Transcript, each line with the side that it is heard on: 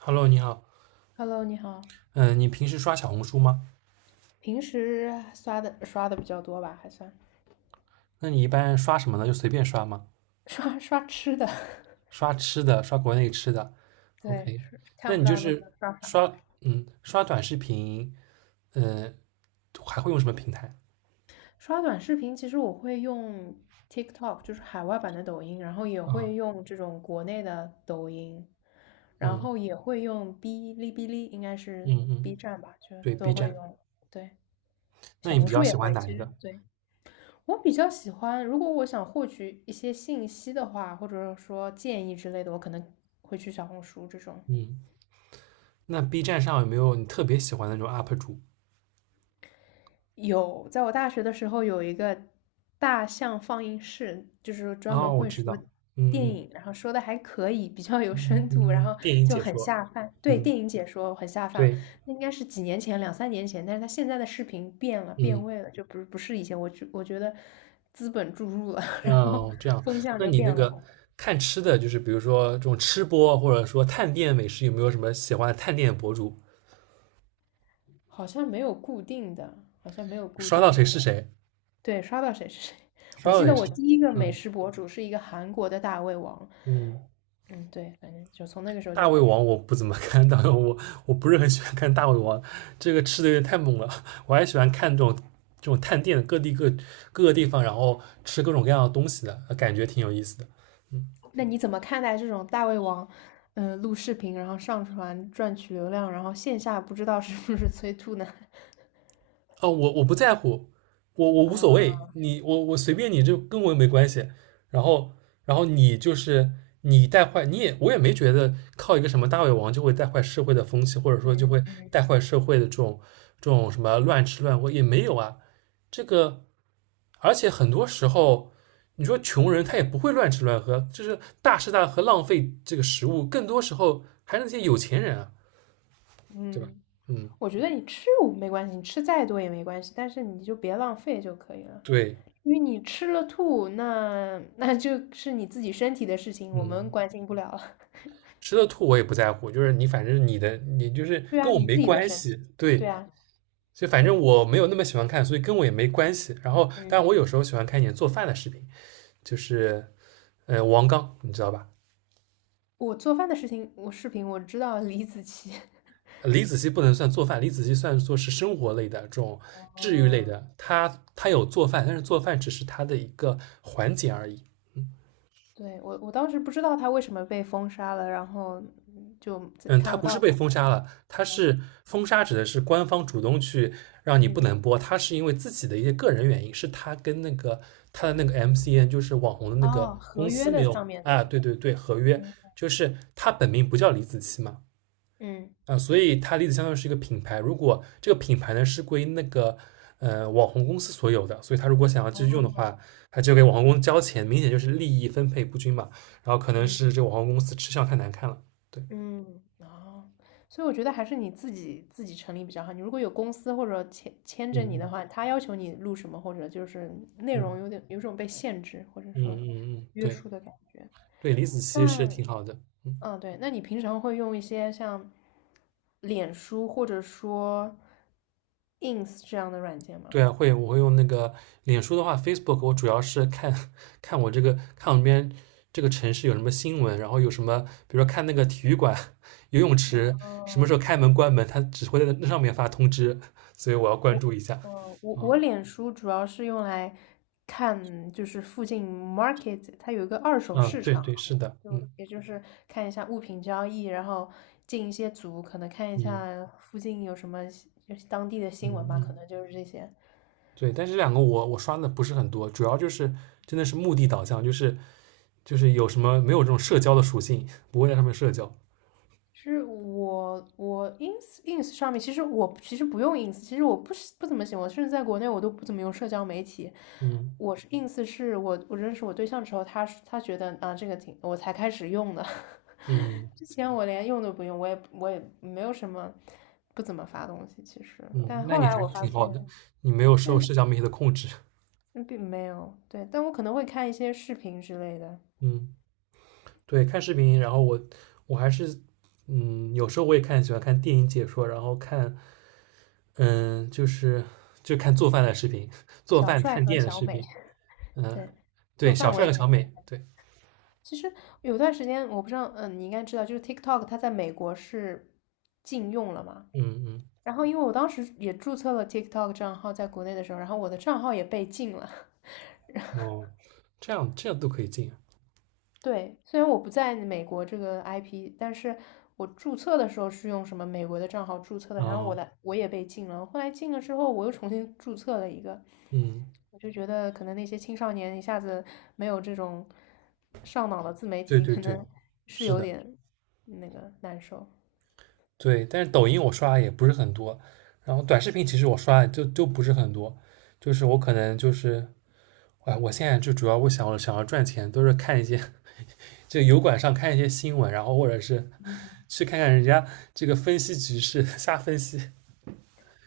right: Hello，你好。
left: Hello，你好，
right: 嗯，你平时刷小红书吗？
left: 平时刷的比较多吧，还算
right: 那你一般刷什么呢？就随便刷吗？
left: 刷刷吃的，
right: 刷吃的，刷国内吃的
left: 对，
right: ，OK。
left: 是
right: 那
left: 看不
right: 你就
left: 到那就
right: 是
left: 刷刷
right: 刷短视频，嗯，还会用什么平台？
left: 刷短视频。其实我会用 TikTok，就是海外版的抖音，然后也
right: 嗯
left: 会用这种国内的抖音，然
right: 嗯
left: 后也会用哔哩哔哩，应该是
right: 嗯嗯，
left: B 站吧，就
right: 对
left: 都
right: ，B
left: 会
right: 站。
left: 用。对，
right: 那
left: 小
right: 你
left: 红
right: 比较
left: 书也
right: 喜欢
left: 会。
right: 哪
left: 其
right: 一
left: 实
right: 个？
left: 对我比较喜欢，如果我想获取一些信息的话，或者说建议之类的，我可能会去小红书这种。
right: 嗯，那 B 站上有没有你特别喜欢的那种 UP 主？
left: 有，在我大学的时候有一个大象放映室，就是专门
right: 哦，我
left: 会
right: 知
left: 说
right: 道，
left: 电
right: 嗯嗯
left: 影，然后说的还可以，比较有
right: 嗯
left: 深度，
right: 嗯，
left: 然后
right: 嗯，电影
left: 就
right: 解
left: 很
right: 说，
left: 下饭。对，
right: 嗯，
left: 电影解说很下饭，
right: 对，
left: 那应该是几年前，两三年前，但是他现在的视频变了，变
right: 嗯。
left: 味了，就不是以前，我觉得资本注入了，然后
right: 嗯，这样。
left: 风向
right: 那
left: 就
right: 你那
left: 变了，
right: 个看吃的，就是比如说这种吃播，或者说探店美食，有没有什么喜欢的探店博主？
left: 好像没有固定的，好像没有固
right: 刷到
left: 定
right: 谁
left: 的，
right: 是谁？
left: 对，刷到谁是谁。
right: 刷
left: 我
right: 到
left: 记得
right: 谁
left: 我
right: 是？
left: 第一个美
right: 嗯
left: 食博主是一个韩国的大胃王。
right: 嗯，
left: 嗯，对，反正就从那个时候就
right: 大胃
left: 开始。
right: 王我不怎么 看，大胃王我不是很喜欢看大胃王，这个吃的有点太猛了。我还喜欢看这种探店的各个地方，然后吃各种各样的东西的，感觉挺有意思的。嗯。
left: 那你怎么看待这种大胃王，录视频然后上传赚取流量，然后线下不知道是不是催吐呢？
right: 哦，我不在乎，我无所
left: 啊，
right: 谓，你我随便你，就跟我又没关系。然后你就是你带坏，你也我也没觉得靠一个什么大胃王就会带坏社会的风气，或者说就会
left: 嗯
right: 带
left: 嗯
right: 坏社会的这种什么乱吃乱喝也没有啊。这个而且很多时候，你说穷人他也不会乱吃乱喝，就是大吃大喝浪费这个食物，更多时候还是那些有钱人啊，对吧？
left: 嗯，
right: 嗯，
left: 我觉得你吃无没关系，你吃再多也没关系，但是你就别浪费就可以了。
right: 对，
left: 因为你吃了吐，那就是你自己身体的事情，我们
right: 嗯。
left: 关心不了了。
right: 吃了吐我也不在乎，就是你反正你的你就是
left: 对啊，
right: 跟我
left: 你
right: 没
left: 自己的
right: 关
left: 身
right: 系，
left: 体。
right: 对，
left: 对啊，
right: 所以反正
left: 对，
right: 我没有那么喜欢看，所以跟我也没关系。然后，当然我有
left: 嗯，
right: 时候喜欢看一点做饭的视频，就是王刚，你知道吧？
left: 我做饭的事情，我视频我知道李子柒。
right: 李子柒不能算做饭，李子柒算作是生活类的这种 治愈类
left: 哦，
right: 的，他有做饭，但是做饭只是他的一个环节而已。
left: 对，我当时不知道他为什么被封杀了，然后就
right: 嗯，
left: 看
right: 他
left: 不
right: 不
left: 到
right: 是被
left: 他。
right: 封杀了，他是封杀指的是官方主动去让你不
left: 嗯，
right: 能播，他是因为自己的一些个人原因，是他跟那个他的那个 MCN 就是网红的那个
left: 哦，
right: 公
left: 合
right: 司
left: 约
right: 没
left: 的
right: 有。
left: 上面
right: 啊，
left: 的，
right: 对对对，合约
left: 嗯
right: 就是他本名不叫李子柒嘛。
left: 嗯，
right: 啊，所以他李子相当于是一个品牌，如果这个品牌呢是归那个网红公司所有的，所以他如果想要继续用的
left: 哦，
right: 话，他就给网红公司交钱，明显就是利益分配不均嘛。然后可能是
left: 嗯
right: 这个网红公司吃相太难看了，对，
left: 嗯，哦，所以我觉得还是你自己成立比较好。你如果有公司或者签
right: 嗯
left: 着你的
right: 嗯
left: 话，他要求你录什么，或者就是内容有
right: 嗯。
left: 点有种被限制，或者
right: 嗯
left: 说
right: 嗯嗯，
left: 约
right: 对
left: 束的感觉。
right: 对，李子
left: 但
right: 柒是挺好的。嗯，
left: 嗯，对，那你平常会用一些像脸书或者说 Ins 这样的软件吗？
right: 对啊，会我会用那个脸书的话，Facebook 我主要是看 看我这个看我们这边这个城市有什么新闻，然后有什么，比如说看那个体育馆、游泳池什么时
left: 嗯，
right: 候开门关门，他只会在那上面发通知，所以我要关
left: 我，
right: 注一下。
left: 呃，我
right: 啊，
left: 我脸书主要是用来看，就是附近 market 它有一个二手
right: 嗯，
left: 市
right: 对
left: 场啊，
right: 对是的，
left: 就
right: 嗯
left: 也就是看一下物品交易，然后进一些组，可能看一
right: 嗯
left: 下附近有什么就是当地的
right: 嗯
left: 新闻吧，可
right: 嗯，
left: 能就是这些。
right: 对。但是这两个我刷的不是很多，主要就是真的是目的导向，就是有什么没有这种社交的属性，不会在上面社交。
left: 是我 ins 上面，其实我其实不用 ins，其实我不是不怎么喜欢，甚至在国内我都不怎么用社交媒体。
right: 嗯
left: 我是 ins 是我认识我对象之后，他觉得啊这个挺，我才开始用的。
right: 嗯
left: 之前我连用都不用，我也没有什么不怎么发东西，其实。
right: 嗯，
left: 但
right: 那
left: 后
right: 你还
left: 来
right: 是
left: 我发
right: 挺
left: 现，
right: 好的，你没有受
left: 对，
right: 社交媒体的控制。
left: 嗯并没有对，但我可能会看一些视频之类的，
right: 嗯，对，看视频，然后我还是有时候我也喜欢看电影解说，然后看就是就看做饭的视频，做
left: 小
right: 饭
left: 帅
right: 探
left: 和
right: 店的
left: 小
right: 视
left: 美，
right: 频。嗯，
left: 对，做
right: 对，小
left: 饭我
right: 帅
left: 也
right: 和
left: 挺
right: 小美，对，
left: 其实有段时间，我不知道，嗯，你应该知道，就是 TikTok 它在美国是禁用了嘛。
right: 嗯嗯，
left: 然后因为我当时也注册了 TikTok 账号在国内的时候，然后我的账号也被禁了。
right: 哦，这样这样都可以进啊。
left: 对，虽然我不在美国这个 IP，但是我注册的时候是用什么美国的账号注册的，然后我
right: 哦，
left: 的我也被禁了。后来禁了之后，我又重新注册了一个，
right: 嗯，
left: 我就觉得可能那些青少年一下子没有这种上脑的自媒
right: 对
left: 体，
right: 对
left: 可
right: 对，
left: 能是
right: 是
left: 有
right: 的。
left: 点那个难受。
right: 对，但是抖音我刷的也不是很多，然后短视频其实我刷的就不是很多，就是我可能就是，哎，我现在就主要我想要赚钱，都是看一些就油管上看一些新闻，然后或者是去看看人家这个分析局势，瞎分析。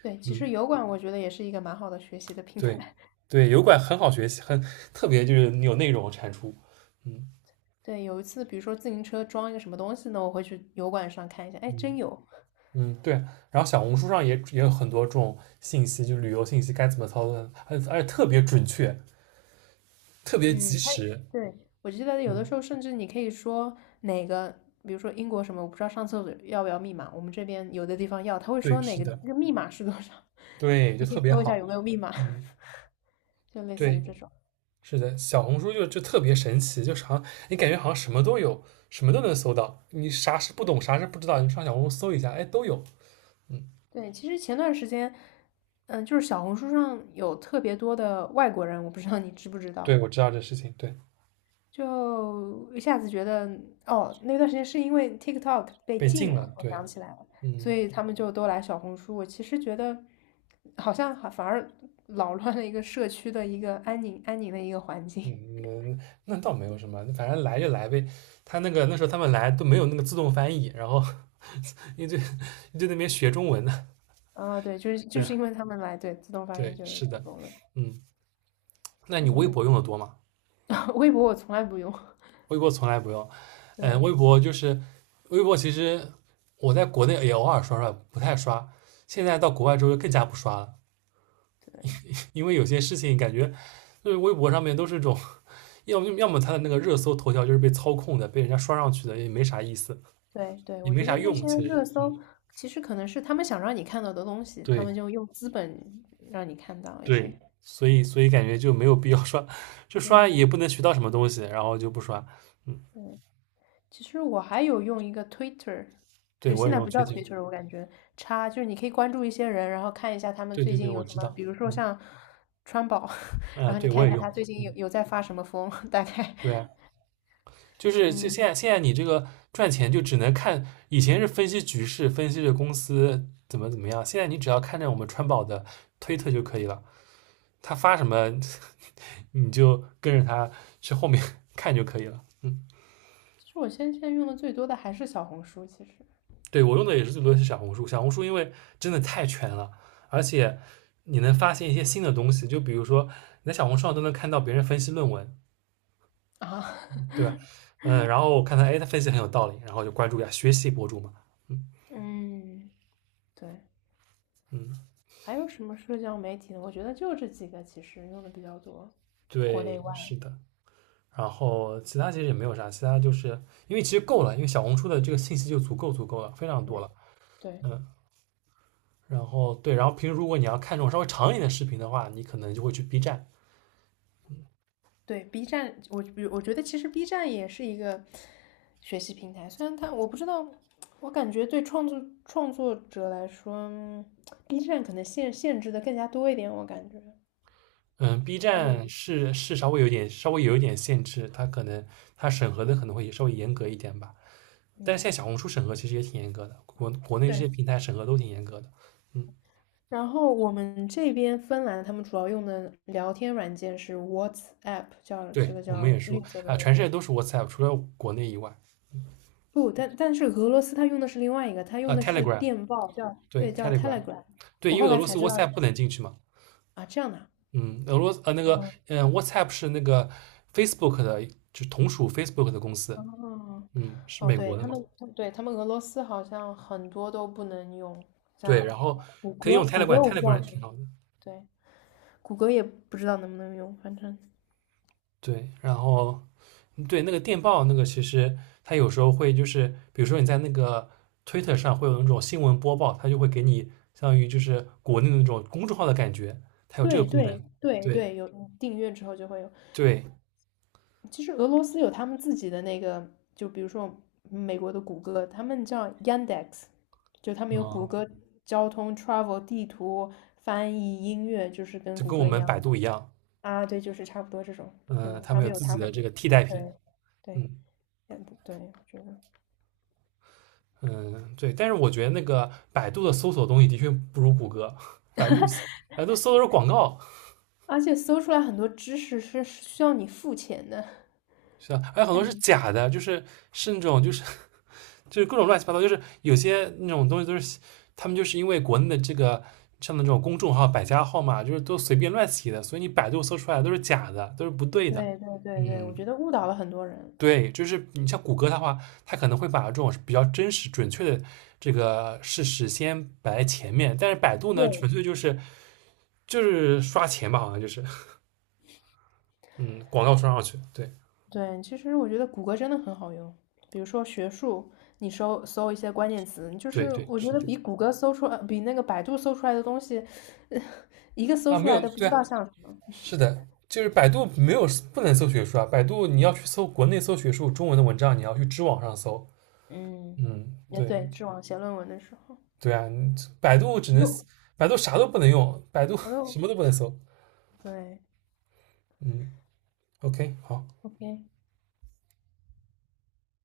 left: 对，其实
right: 嗯，
left: 油管我觉得也是一个蛮好的学习的平
right: 对
left: 台。
right: 对，油管很好学习，很特别就是有内容产出。嗯
left: 对，有一次比如说自行车装一个什么东西呢，我会去油管上看一下，哎，
right: 嗯
left: 真有。
right: 嗯，对。然后小红书上也有很多这种信息，就旅游信息该怎么操作，而且特别准确，特别及
left: 嗯，它
right: 时。
left: 对，我记得有的
right: 嗯，
left: 时候甚至你可以说哪个，比如说英国什么，我不知道上厕所要不要密码，我们这边有的地方要，他会
right: 对，
left: 说哪
right: 是
left: 个这
right: 的，
left: 个密码是多少，
right: 对，就
left: 你可以
right: 特别
left: 搜一下
right: 好。
left: 有没有密码，
right: 嗯，
left: 就类似于
right: 对，
left: 这种。
right: 是的，小红书就特别神奇，就是好像你感觉好像什么都有，什么都能搜到。你啥是不懂，啥是不知道，你上小红书搜一下，哎，都有。嗯，
left: 对，其实前段时间，嗯，就是小红书上有特别多的外国人，我不知道你知不知道。
right: 对，我知道这事情，对，
left: 就一下子觉得，哦，那段时间是因为 TikTok 被
right: 被禁
left: 禁
right: 了，
left: 了，我
right: 对，
left: 想起来了，所
right: 嗯
left: 以他们就都来小红书。我其实觉得，好像还反而扰乱了一个社区的一个安宁的一个环境。
right: 嗯，那倒没有什么，反正来就来呗。他那时候他们来都没有那个自动翻译，然后 你就一堆 那边学中文呢。
left: 啊，对，就是
right: 对
left: 就是
right: 啊，
left: 因为他们来，对，自动翻译
right: 对，
left: 就是
right: 是
left: 成
right: 的，
left: 功的。
right: 嗯。那你微
left: 嗯，
right: 博用的多吗？
left: 微博我从来不用。
right: 微博从来不用。嗯，
left: 对
right: 微博就是微博，其实我在国内也偶尔刷刷，不太刷。现在到国外之后更加不刷了，
left: 对
right: 因为有些事情感觉就是微博上面都是种，要么它的那个热搜头条就是被操控的，被人家刷上去的，也没啥意思，
left: 对对，
right: 也
left: 我
right: 没
left: 觉得
right: 啥
left: 那
right: 用。
left: 些
right: 其实，
left: 热搜其实可能是他们想让你看到的东西，他
right: 对
left: 们就用资本让你看到一
right: 对，
left: 些。
right: 所以感觉就没有必要刷，就刷
left: 对。
right: 也不能学到什么东西，然后就不刷。嗯，
left: 对其实我还有用一个 Twitter，
right: 对
left: 就是
right: 我
left: 现
right: 也
left: 在
right: 用
left: 不叫
right: 推荐，
left: Twitter，我感觉差，就是你可以关注一些人，然后看一下他们
right: 对
left: 最
right: 对对，
left: 近有
right: 我
left: 什
right: 知
left: 么，
right: 道。
left: 比如说像川宝，
right: 嗯，啊、
left: 然后你
right: 对
left: 看
right: 我
left: 一
right: 也
left: 下
right: 用，
left: 他最近有在发什么疯，大概
right: 对啊，就
left: 嗯，
right: 现在你这个赚钱就只能看，以前是分析局势，分析这公司怎么怎么样，现在你只要看着我们川宝的推特就可以了，他发什么 你就跟着他去后面 看就可以了。嗯，
left: 其实我现在用的最多的还是小红书，其实
right: 对我用的也是最多的是小红书，小红书因为真的太全了，而且你能发现一些新的东西，就比如说你在小红书上都能看到别人分析论文，
left: 啊，
right: 对吧？嗯，然后我看他，哎，他分析很有道理，然后就关注一下学习博主嘛。嗯
left: 嗯，对，
right: 嗯，
left: 还有什么社交媒体呢？我觉得就这几个，其实用的比较多，国内
right: 对，
left: 外，
right: 是的。然后其他其实也没有啥，其他就是因为其实够了，因为小红书的这个信息就足够足够了，非常多
left: 对
right: 了。
left: 对。
right: 嗯，然后对，然后平时如果你要看这种稍微长一点的视频的话，你可能就会去 B 站。
left: 对，B 站，我觉得其实 B 站也是一个学习平台，虽然它我不知道，我感觉对创作者来说b 站可能限制的更加多一点，我感觉
right: 嗯，B
left: 相对
right: 站
left: 于，
right: 是稍微有一点限制，它可能它审核的可能会稍微严格一点吧。但是
left: 嗯，
right: 现在小红书审核其实也挺严格的，国内这些
left: 对。
right: 平台审核都挺严格的。嗯，
left: 然后我们这边芬兰他们主要用的聊天软件是 WhatsApp，叫这
right: 对，
left: 个
right: 我们
left: 叫
right: 也
left: 绿
right: 说
left: 色的
right: 啊、
left: 那
right: 全世
left: 个。
right: 界都是 WhatsApp，除了国内以外。
left: 不，但是俄罗斯它用的是另外一个，它用
right: 啊、
left: 的
right: t e l e
left: 是
right: g r a m
left: 电报，
right: 对，
left: 对，叫
right: Telegram。
left: Telegram。
right: 对，
left: 我
right: 因为
left: 后
right: 俄
left: 来
right: 罗
left: 才
right: 斯
left: 知道
right: WhatsApp 不能进去嘛。
left: 啊，这样的
right: 嗯，俄罗斯
left: 啊。
right: WhatsApp 是那个 Facebook 的，就同属 Facebook 的公司。
left: 哦，
right: 嗯，是
left: 哦，
right: 美
left: 对，
right: 国的
left: 他
right: 嘛？
left: 们，对，他们俄罗斯好像很多都不能用，
right: 对，
left: 像
right: 然后
left: 谷
right: 可以
left: 歌，
right: 用
left: 谷歌我不知
right: Telegram，Telegram
left: 道，
right: 挺好的。
left: 对，谷歌也不知道能不能用，反正
right: 对，然后对那个电报那个，其实它有时候会就是，比如说你在那个 Twitter 上会有那种新闻播报，它就会给你相当于就是国内的那种公众号的感觉，它有这个
left: 对
right: 功
left: 对
right: 能。
left: 对
right: 对
left: 对，有订阅之后就会有。
right: 对，
left: 其实俄罗斯有他们自己的那个，就比如说美国的谷歌，他们叫 Yandex，就他们有谷
right: 嗯，
left: 歌交通、travel 地图、翻译、音乐，就是跟
right: 就
left: 谷
right: 跟我
left: 歌一
right: 们
left: 样
right: 百
left: 的
right: 度一样，
left: 啊，对，就是差不多这种这
right: 嗯、
left: 种，
right: 他
left: 他
right: 们
left: 们
right: 有
left: 有
right: 自
left: 他
right: 己的
left: 们
right: 这
left: 的，
right: 个替代品。
left: 对。对，
right: 嗯。
left: 也不对，我觉得，
right: 嗯，对，但是我觉得那个百度的搜索东西的确不如谷歌，百度百度搜的是广告，
left: 而且搜出来很多知识是需要你付钱的，
right: 是吧？还有很多是
left: 但
right: 假的，就是是那种就是 就是各种乱七八糟，就是有些那种东西都是他们就是因为国内的这个像那种公众号、百家号嘛，就是都随便乱起的，所以你百度搜出来的都是假的，都是不对的。
left: 对对对对，我
right: 嗯，
left: 觉得误导了很多人。
right: 对，就是你像谷歌的话，它可能会把这种比较真实、准确的这个事实先摆在前面，但是百度呢，
left: 对
right: 纯粹就是刷钱吧，好像就是，嗯，广告刷上去，对
left: 对，其实我觉得谷歌真的很好用，比如说学术，你搜搜一些关键词，就
right: 对
left: 是
right: 对，
left: 我觉
right: 是
left: 得
right: 的。
left: 比谷歌搜出来，比那个百度搜出来的东西，呃一个搜
right: 啊，
left: 出
right: 没
left: 来
right: 有，
left: 的不
right: 对
left: 知
right: 啊，
left: 道像什么。
right: 是的，就是百度没有不能搜学术啊，百度你要去搜国内搜学术中文的文章，你要去知网上搜，
left: 嗯，
right: 嗯，
left: 也
right: 对
left: 对，知网写论文的时候，
right: 对啊，你百度只
left: 我
right: 能
left: 都
right: 百度啥都不能用，百度
left: 我
right: 什
left: 都
right: 么都不能搜。
left: 对
right: 嗯，OK，好，
left: ，OK。